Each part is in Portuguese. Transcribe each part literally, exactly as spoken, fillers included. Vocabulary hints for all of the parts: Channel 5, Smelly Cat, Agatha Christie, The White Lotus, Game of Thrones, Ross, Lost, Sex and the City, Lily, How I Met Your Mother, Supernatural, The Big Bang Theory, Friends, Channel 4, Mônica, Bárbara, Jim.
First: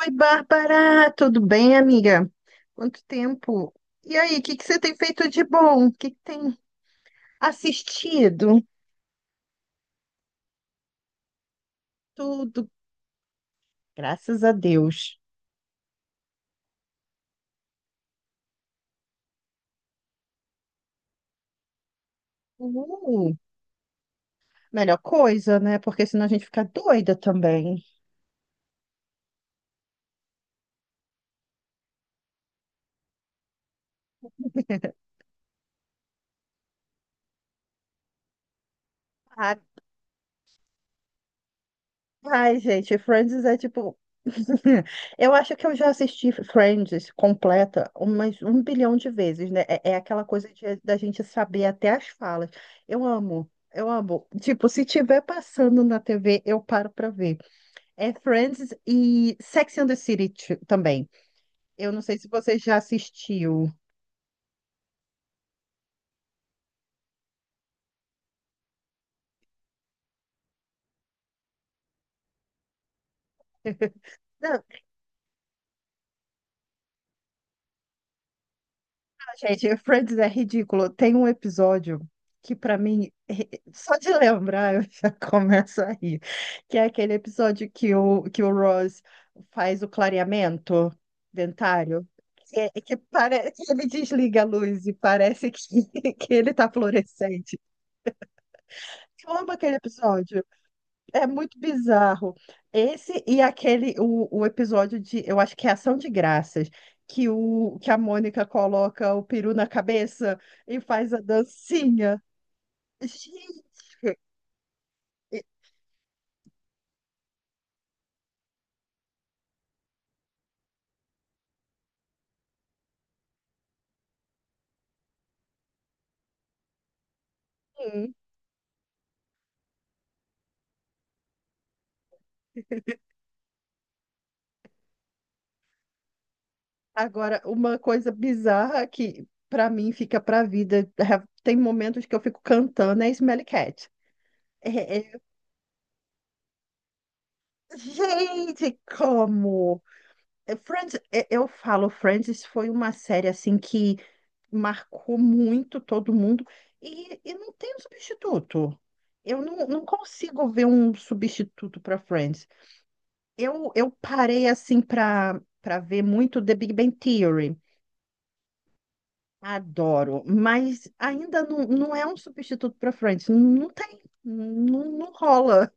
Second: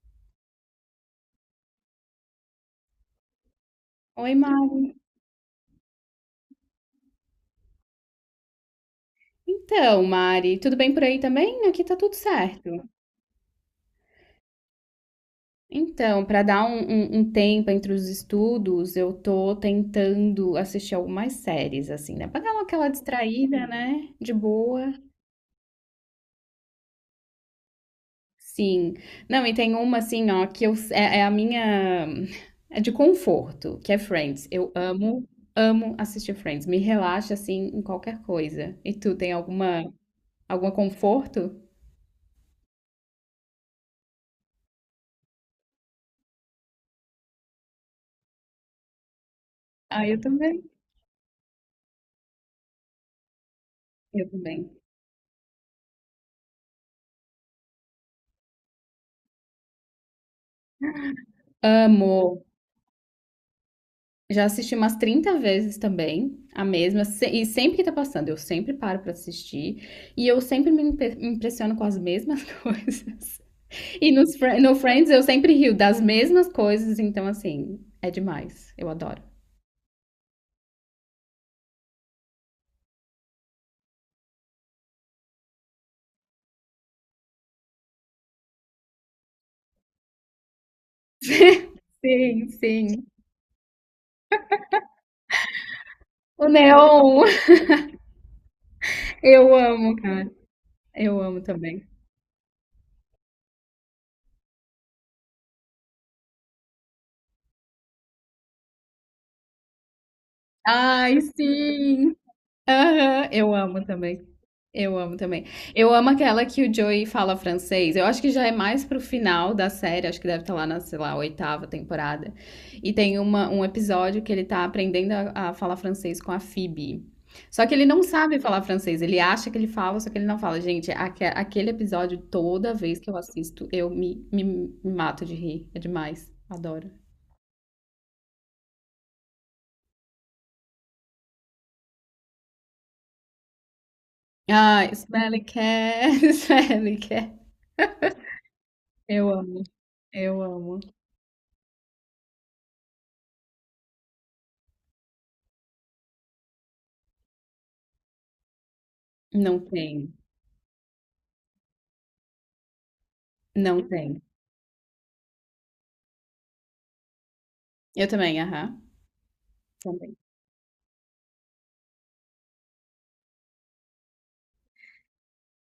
Oi, Bárbara, tudo bem, amiga? Quanto tempo? E Oi, aí, o que que você tem Mari. feito de bom? O que que tem assistido? Então, Mari, tudo bem por aí também? Aqui tá tudo Tudo, certo. graças a Deus. Então, para dar um, um- um tempo entre os estudos, eu tô tentando assistir algumas séries, assim, né? Pra dar uma- aquela Uh, distraída, né? De boa. Melhor coisa, né? Porque senão a gente fica doida também. Sim. Não, e tem uma, assim, ó, que eu, é, é a minha. É de conforto, que é Friends. Eu amo, amo assistir Friends. Me relaxa, assim, em qualquer coisa. E tu tem Ah, alguma, algum conforto? ai, gente, Friends é tipo. Eu acho que eu já assisti Friends completa umas um bilhão de vezes, né? É, é Ah, eu aquela coisa também. de- da gente saber até as falas. Eu amo, eu amo. Eu Tipo, também. se tiver passando na T V, eu paro pra ver. É Friends e Sex and the City t- também. Eu não sei se Amo. você já assistiu. Já assisti umas trinta vezes também, a mesma, se- e sempre que tá passando, eu sempre paro pra assistir, e eu sempre me impe- me impressiono com as mesmas coisas. E nos, Fri- no Friends eu sempre rio das mesmas coisas, então assim, é demais, eu adoro. Gente, Friends é ridículo. Tem um episódio que, pra mim, eh, só de lembrar eu já começo a rir. Que é aquele episódio que o, que o Ross faz o clareamento dentário. Sim, Que, é- que, sim. pare... que ele desliga a luz e parece que, que O ele tá Neon, fluorescente. Eu amo eu aquele amo, cara, episódio. eu É amo muito também. bizarro. Esse e aquele, o, o episódio de, eu acho que é Ação de Graças, que, o, que a Mônica coloca o peru na cabeça e faz a Ai, sim! dancinha. Aham, eu Gente, amo também. Eu amo e- também. Eu amo aquela que o Joey fala francês. Eu acho que já é mais pro final da série, acho que deve estar lá na, sei lá, oitava temporada. E tem uma, um episódio que ele tá aprendendo a, a falar francês com a Phoebe. Só que ele não hum. sabe falar francês, ele acha que ele fala, só que ele não fala. Gente, aque- aquele episódio, toda vez que eu assisto, eu me, me, me mato de rir. É demais. Adoro. Agora, uma coisa bizarra que pra mim fica pra vida, é, tem momentos que eu fico cantando, é Smelly Cat. Ah, É- é- Smelly Cat, Smelly Cat. Gente, Eu amo, como? eu É, amo. Friends, é, eu falo, Friends foi uma série assim que marcou muito todo mundo e, e não tem um substituto. Eu Não não, não tem, consigo ver um substituto para Friends. Eu, não eu tem. parei assim para para ver muito The Big Bang Theory. Eu também, aham, também. Adoro, mas ainda não, não é um substituto para Friends. Não tem, não, não rola.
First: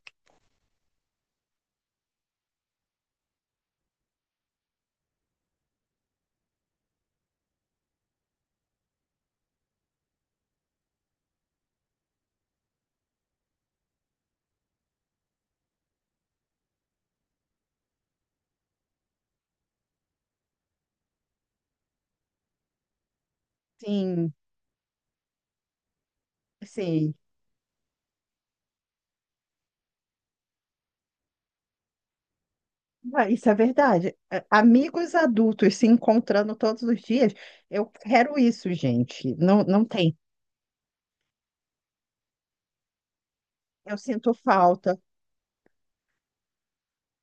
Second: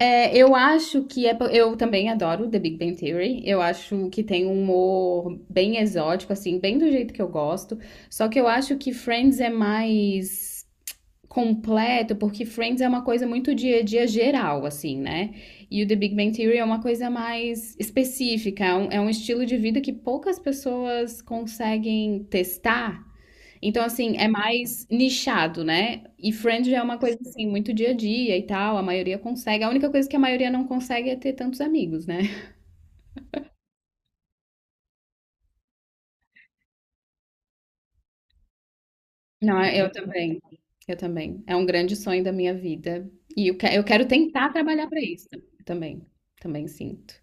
É, eu acho que é. po- Eu também adoro The Big Bang Theory. Eu acho que tem um humor bem exótico, assim, bem do jeito que eu gosto. Só que eu acho que Friends é mais completo, porque Friends é uma coisa muito dia a dia geral, assim, né? E o The Big Bang Theory é uma coisa mais específica. É um, é um estilo de vida que poucas pessoas conseguem testar. Então, assim, é Sim, mais nichado, né? E Friends já é uma sim. coisa, assim, muito dia a dia e tal, a maioria consegue. A única coisa que a maioria não consegue é ter tantos amigos, né? Ah, isso é verdade. A- Amigos adultos se encontrando todos os dias, eu quero isso, gente. Não, Não, não eu tem. também. Eu também. É um grande sonho da minha vida. E eu, que- eu Eu quero sinto tentar trabalhar falta. para isso também. Também sinto.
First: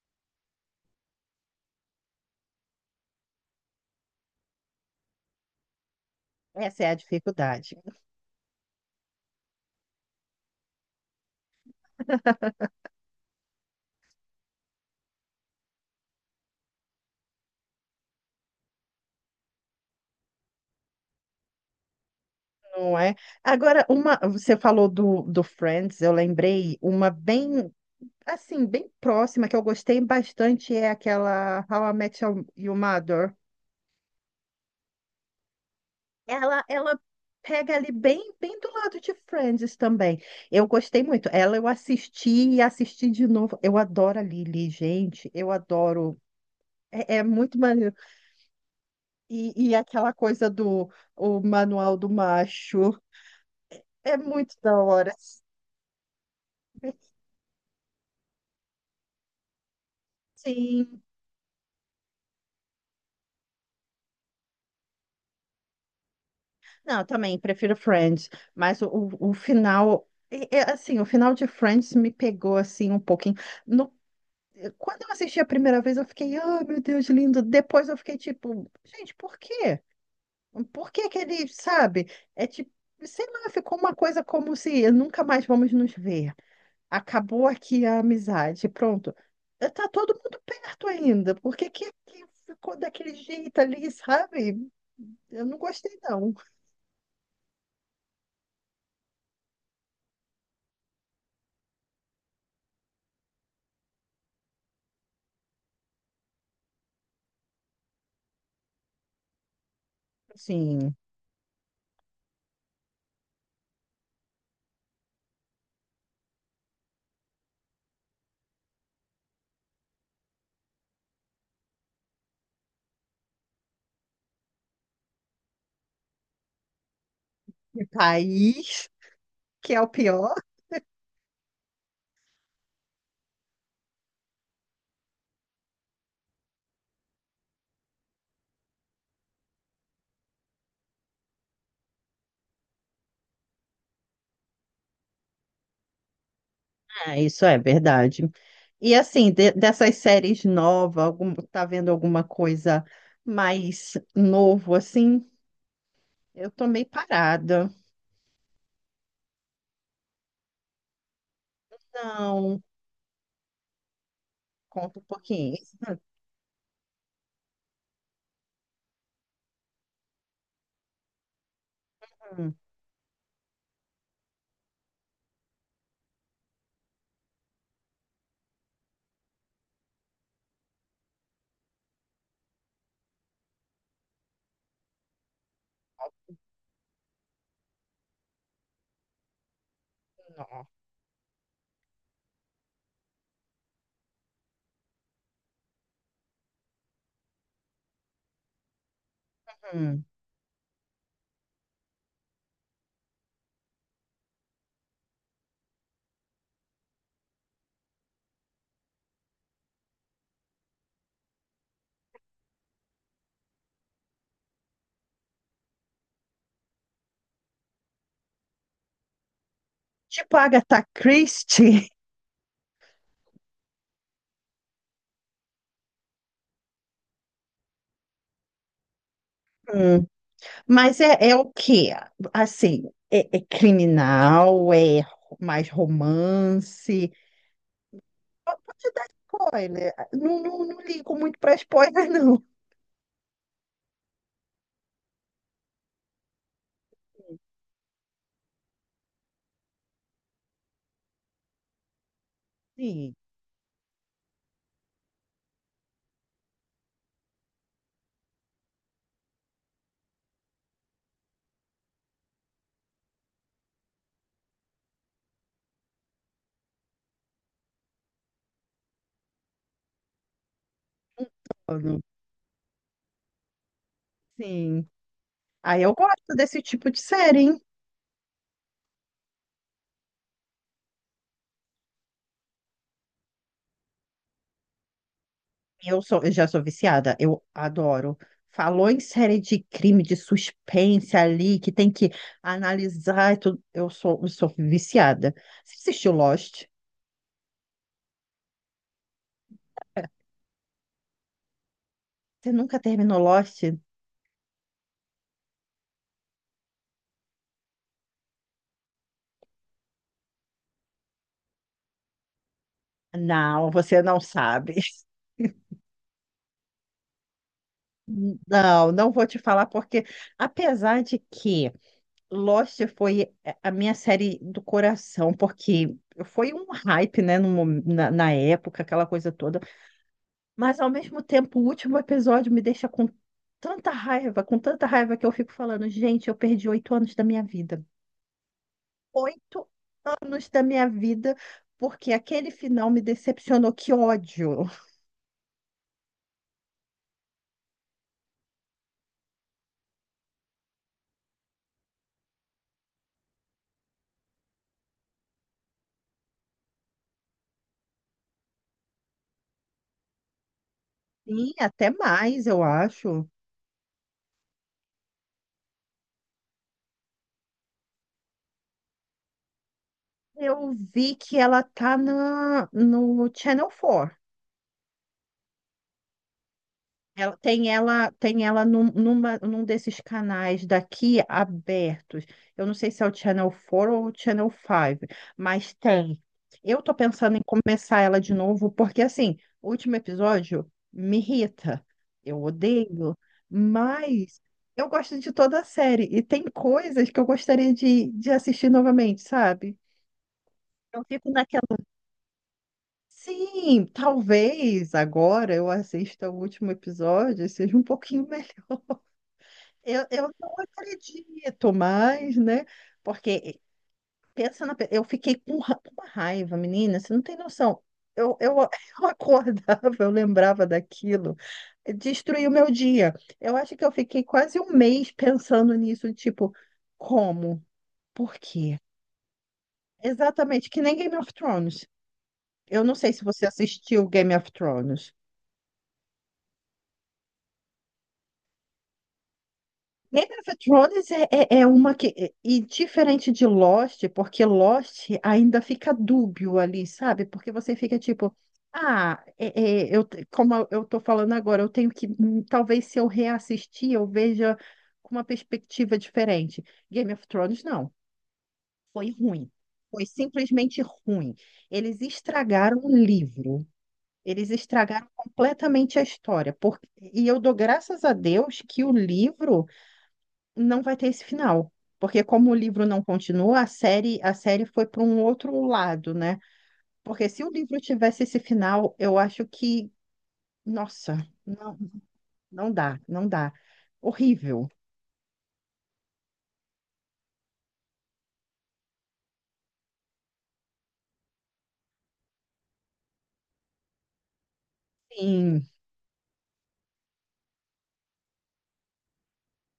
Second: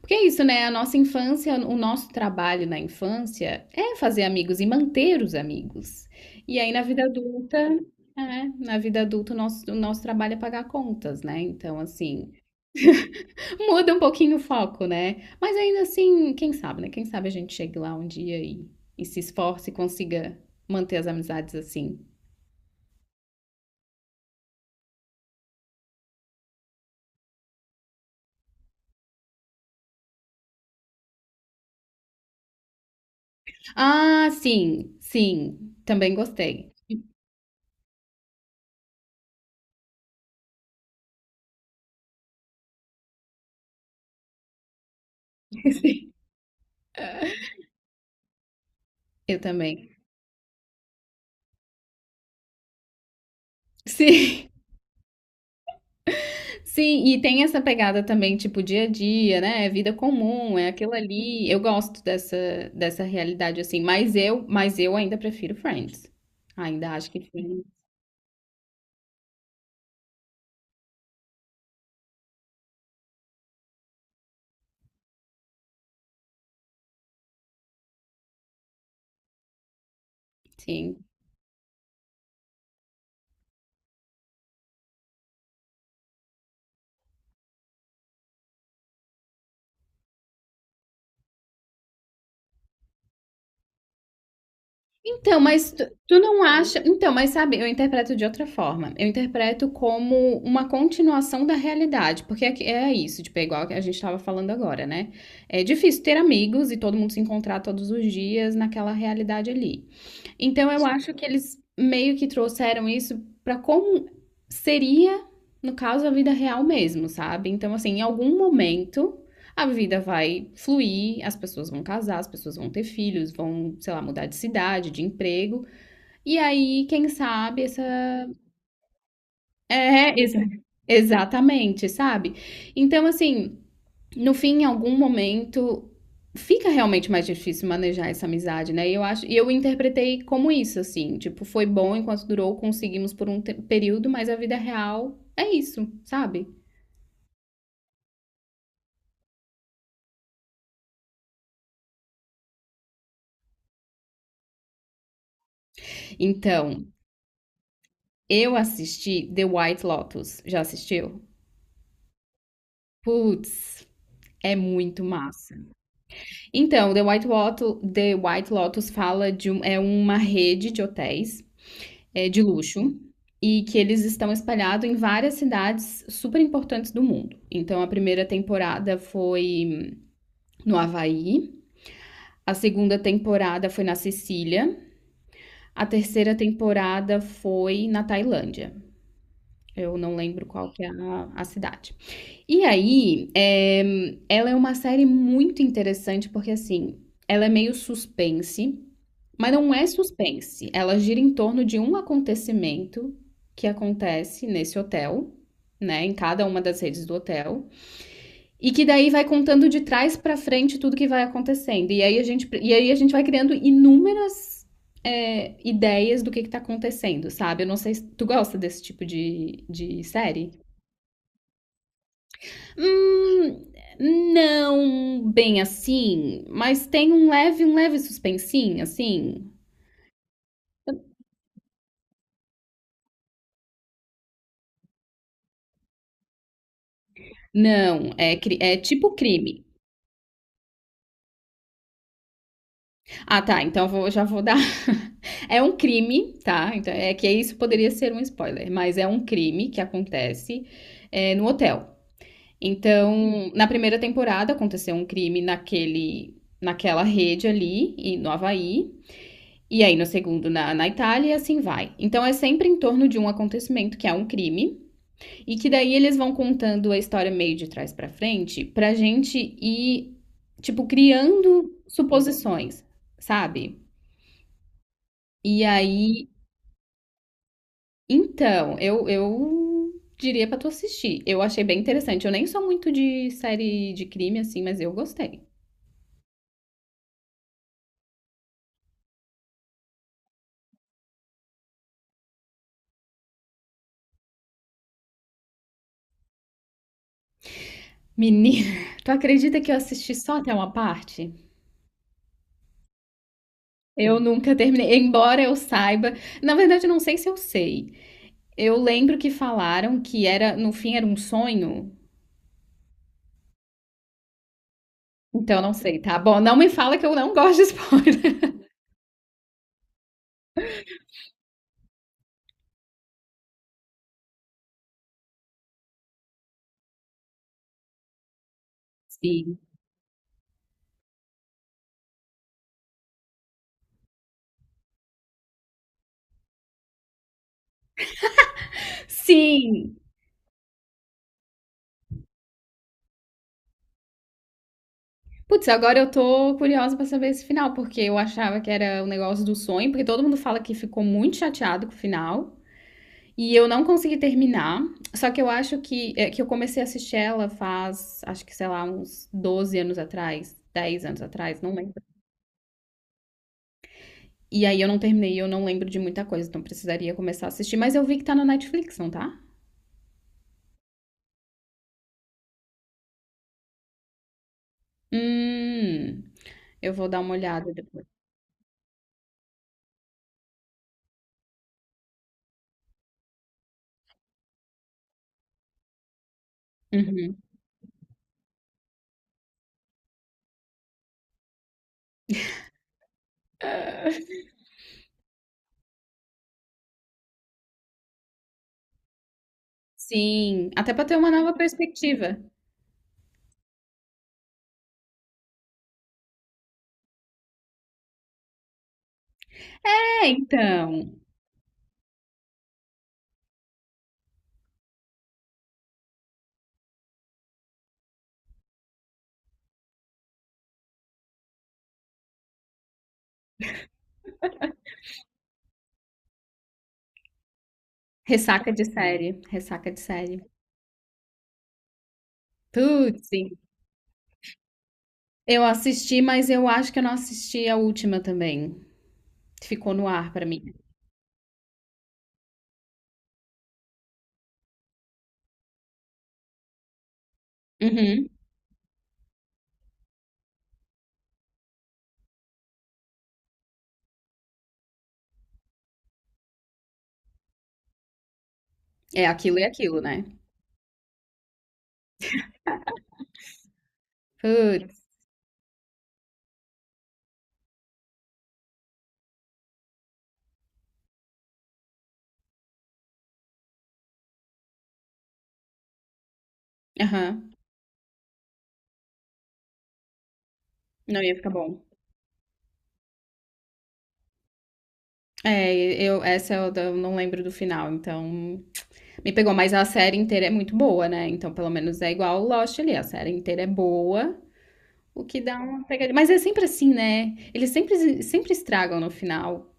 Porque é isso, né? A nossa infância, o nosso trabalho na infância é fazer amigos e manter os amigos. E aí Essa na é a vida adulta, dificuldade, é, na vida adulta, o nosso, o nosso trabalho é pagar contas, né? Então, assim. Muda um pouquinho o foco, né? Mas ainda assim, quem sabe, né? Quem sabe a gente chegue lá um dia e, e se esforce e consiga manter as amizades assim. não é? Agora, uma, você falou do, do Friends, eu lembrei uma bem, assim, bem próxima que eu gostei bastante é aquela How I Met Your Your Mother. Ah, sim, sim. Também Ela, gostei. ela pega ali bem, bem do lado de Friends também. Eu gostei muito. Ela eu assisti e assisti de novo. Eu adoro a Lily, gente. Eu Sim. adoro. É, é muito maneiro. Eu E, e também. aquela coisa do o manual do macho. É Sim, muito da hora. sim, e tem essa pegada também, tipo, dia a dia, né? É vida comum, é aquilo Sim. ali. Eu gosto dessa, dessa realidade, assim, mas eu, mas eu ainda prefiro Friends. Ainda Não, eu acho que também Friends, prefiro Friends, mas o, o, o final, é- é assim, o final de Friends me pegou assim um pouquinho. No- Quando eu assisti a primeira vez, eu fiquei, ah, meu Deus, lindo. Depois eu fiquei tipo, gente, por quê? Por sim. que que ele, sabe? É tipo, sei lá, ficou uma coisa como se nunca mais vamos nos ver. Acabou aqui a amizade, pronto. Eh, Tá todo mundo perto ainda. Por que que, que ficou daquele jeito ali, sabe? Então, Eu não mas tu, gostei, tu não. não acha. Então, mas sabe, eu interpreto de outra forma. Eu interpreto como uma continuação da realidade, porque é, que- é isso, tipo, é igual que a gente estava falando agora, né? É difícil ter amigos e todo mundo se encontrar todos os dias naquela realidade ali. Então eu Sim. acho que eles meio que trouxeram isso pra como seria, no caso, a vida real mesmo, sabe? Então, assim, em algum momento a vida vai fluir, as pessoas vão casar, as pessoas vão ter filhos, vão, sei lá, mudar de cidade, de emprego. E aí, quem sabe, essa. De país, que é o É, pior. exa- exatamente, sabe? Então, assim no fim, em algum momento, fica realmente mais difícil manejar essa amizade, né? E eu acho, e eu interpretei como isso, assim, tipo, foi bom enquanto durou, conseguimos por um te- período, mas a vida real é isso, sabe? É, isso é verdade. E assim, de- dessas séries novas, algum, tá vendo alguma coisa mais novo assim? Eu tô meio Então, parada. eu assisti The White Lotus. Já assistiu? Não, Putz, é conta um muito massa. pouquinho. Então, The White Lotus, The White Lotus fala de um, é uma rede de hotéis é, de Hum, luxo e que eles estão espalhados em várias cidades super importantes do mundo. Então a primeira temporada foi no Havaí, a segunda temporada foi na Sicília, a terceira temporada foi na Tailândia. Eu não lembro não, qual que é a, a cidade. E aí, é, ela é uma série muito interessante porque assim, ela é meio suspense, mas não é hum. suspense. Ela gira em torno de um acontecimento que acontece nesse hotel, né, em cada uma das redes do hotel, e que daí vai contando de trás pra frente tudo que vai acontecendo. E aí a gente, e aí a gente vai criando inúmeras é, ideias do que que tá acontecendo, sabe? Eu não sei se tu gosta desse tipo de, de Tipo série. Agatha Christie. Hum, não bem assim, mas tem um leve, um leve suspensinho, assim. Hum. Mas é, é o quê? Assim, é, é criminal, é mais romance. Não, é, cri- é Pode dar tipo crime. spoiler. Não, não, não ligo muito para spoiler, não. Ah, tá. Então vou, já vou dar. É um crime, tá? Então é que isso poderia ser um spoiler, mas é um crime que acontece é, no hotel. Sim. Então, na primeira temporada aconteceu um crime naquele, naquela rede ali e no Havaí. E aí, no segundo, na, na Itália, e assim vai. Então, é sempre em torno de um acontecimento, que é um crime, e que daí eles vão contando a história meio de trás pra frente, pra gente ir, tipo, criando suposições, sabe? Sim. E Aí eu aí, gosto desse tipo de série, hein? então, eu, eu diria pra tu assistir. Eu achei bem interessante. Eu nem sou muito de série de crime assim, mas eu gostei. Eu sou, eu já sou viciada, eu adoro. Falou em série de crime, de suspense ali, que tem que analisar e tudo. Eu sou, eu sou viciada. Você assistiu Lost? Menina, tu acredita que eu assisti só até uma parte? Você nunca terminou Lost? Eu nunca terminei, embora eu saiba. Na verdade, eu não sei se eu sei. Eu lembro que falaram que era, no fim, era um sonho. Não, você não sabe. Então, eu não sei, tá? Bom, não me fala que eu não gosto de spoiler. Não, não vou te falar, porque apesar de que Lost foi é, a minha série do coração, porque foi um hype, né, no, mo- na, na época, aquela coisa Sim. toda. Mas ao mesmo tempo, o último episódio me deixa com tanta raiva, com tanta raiva que eu fico falando, gente, eu perdi oito anos da minha vida. Oito Sim, anos da minha vida, porque aquele final me decepcionou. Que ódio. Putz, agora eu tô curiosa pra saber esse final, porque eu achava que era o negócio do sonho, porque todo mundo fala que ficou muito chateado com o final, e eu não consegui terminar. Só que eu acho que, é, que eu comecei a assistir ela faz, acho que, sei lá, uns doze anos atrás, dez anos Sim, atrás, não até lembro. mais, eu acho. E aí eu não terminei, eu não lembro de muita coisa, então precisaria começar a assistir. Mas eu vi que tá na Netflix, não tá? Eu vi que ela tá na, no Channel quatro. Hum, eu vou dar uma Ela, tem olhada depois. ela, tem ela num, numa, num desses canais daqui abertos. Eu não sei se é o Channel quatro ou o Channel cinco, mas tem. Eu tô pensando Uhum. em começar ela de novo, porque assim, o último episódio me irrita. Eu odeio, mas eu gosto de toda a série. E tem coisas que eu gostaria de, de assistir novamente, sabe? Sim, até Eu pra ter fico uma nova naquela. perspectiva. Sim, talvez agora eu assista o último episódio e seja um pouquinho. Eu, É, eu não então. acredito mais, né? Porque eh, pensa na, pe- eu fiquei com ra- com uma raiva, menina, você não tem noção. Eu, eu, eu acordava, eu lembrava daquilo, eh, destruiu meu dia. Eu acho que eu fiquei quase um mês pensando nisso, tipo, como? Por Ressaca quê? de série, ressaca de série. Exatamente, que nem Game of Thrones. Eu não sei se Putz, você sim. assistiu Game of Thrones. Eu assisti, mas eu acho que eu não assisti a última também. Ficou no Game ar pra of mim. Thrones é, é, é uma que. é- E diferente de Lost, porque Lost ainda fica dúbio ali, sabe? Porque você fica Uhum. tipo, ah, é- é, eu, te- como eu eu tô falando agora, eu tenho que. hum, Talvez se eu reassistir, eu veja com uma perspectiva diferente. Game of Thrones, não. Foi É ruim. aquilo e aquilo, Foi né? simplesmente ruim. Eles estragaram o livro. Eles Putz. estragaram completamente a história. Por... E eu dou graças a Deus que o livro não vai ter esse final. Porque como o livro não continua, a série, a série foi para um outro lado, né? Porque se o Aham. livro tivesse esse final, eu acho que, nossa, Não ia ficar não, bom. não dá, não dá. Horrível. É, eu essa eu da- eu não lembro do final, então me pegou, mas a série inteira é muito boa, né? Então, pelo menos é igual o Lost ali, a série inteira é boa, o que dá Sim, uma pegadinha. Mas é sempre assim, né? Eles sempre sempre estragam no final.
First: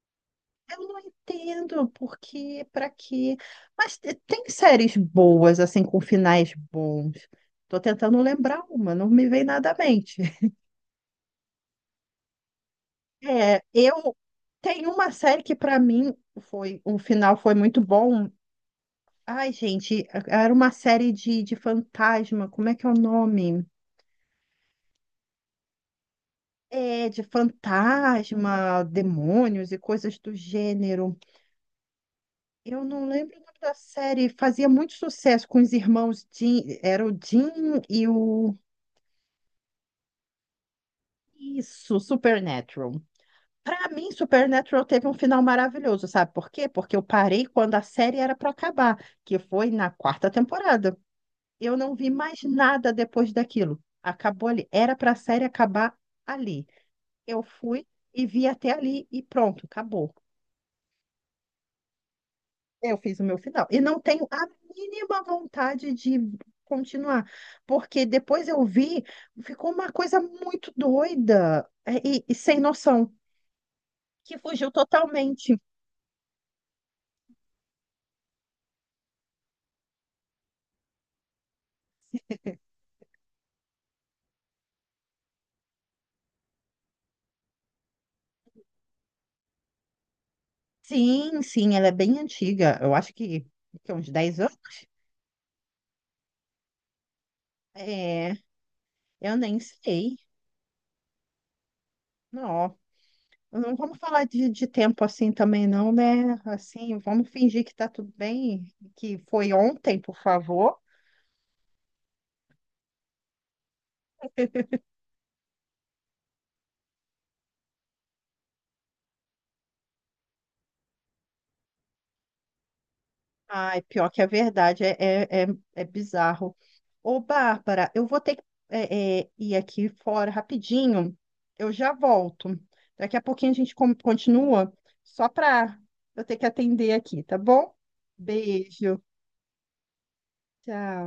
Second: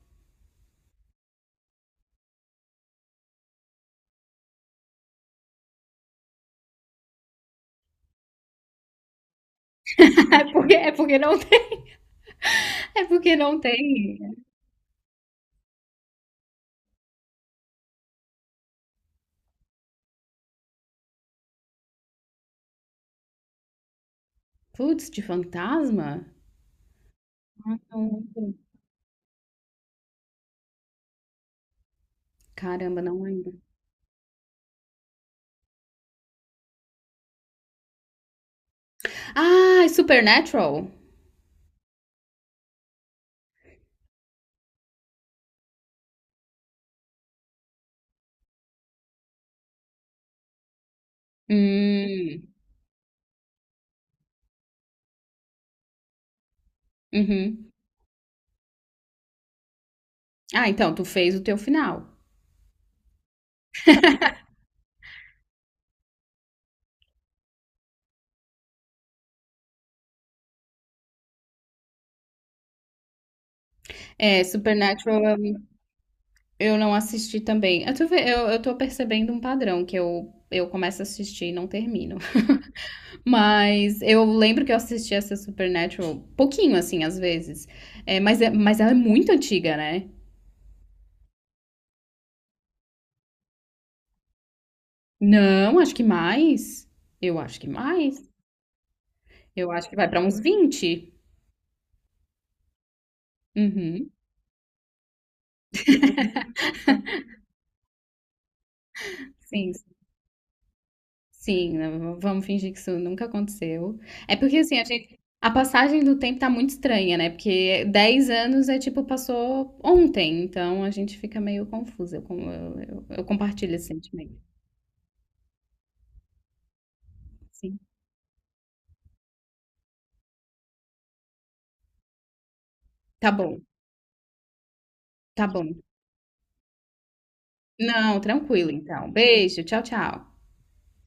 eu não entendo porque, para quê? Mas te- tem séries boas, assim, com finais bons. Tô tentando lembrar uma, não me vem nada à mente. É porque é porque não é porque não É, eu tem. tenho uma série que para mim foi, o final foi muito bom. Ai, gente, era uma série de, de fantasma, como é que é o nome? Putz, de fantasma? É, de Não lembro. fantasma, demônios e coisas do gênero. Eu Caramba, não não lembro o nome lembro. da série, fazia muito sucesso com os irmãos Jim, era o Jim e o... Ah, é Supernatural? Isso, Supernatural. Para mim, Supernatural teve um final maravilhoso, sabe por quê? Porque eu parei quando a série era para acabar, que foi na quarta temporada. Eu não vi mais Hum, nada depois daquilo. Acabou ali. Era para a série acabar ali. Eu uhum. fui e vi até ali e pronto, acabou. Ah, então, tu fez o teu final. Eu fiz o meu final. E não tenho a mínima vontade de continuar, porque depois eu vi, ficou uma coisa muito doida é, e, e sem noção, que É, fugiu Supernatural eu totalmente. eu não assisti também. Eu tô, ve- eu, eu tô percebendo um padrão que eu, eu começo a assistir e não termino. Mas eu lembro que eu assisti essa Supernatural pouquinho, assim, às vezes. É, mas, é, mas ela é muito antiga, né? Sim, sim, ela é bem antiga. Eu acho que, que é uns dez anos. Não, acho que mais. Eu acho que mais. É, eu nem Eu acho que vai sei. pra uns vinte. Não, não vamos Uhum. falar de, de tempo assim também, não, né? Assim, vamos fingir que tá tudo bem, que foi Sim, ontem, por favor. sim, não, vamos fingir que isso nunca aconteceu. É porque assim, a gente, a passagem do tempo tá muito estranha, né? Porque dez anos é tipo, passou ontem, então a gente fica meio confusa. Eu, com- eu, eu- eu compartilho Ai, esse pior que é sentimento. verdade, é, é, é, é bizarro. Ô, Sim. Bárbara, eu vou ter que é, é, ir aqui fora rapidinho, eu já volto. Daqui a Tá pouquinho a bom, gente con- continua, só tá bom. para eu ter que atender aqui, tá bom? Não, tranquilo Beijo, então. Beijo, tchau, tchau. tchau.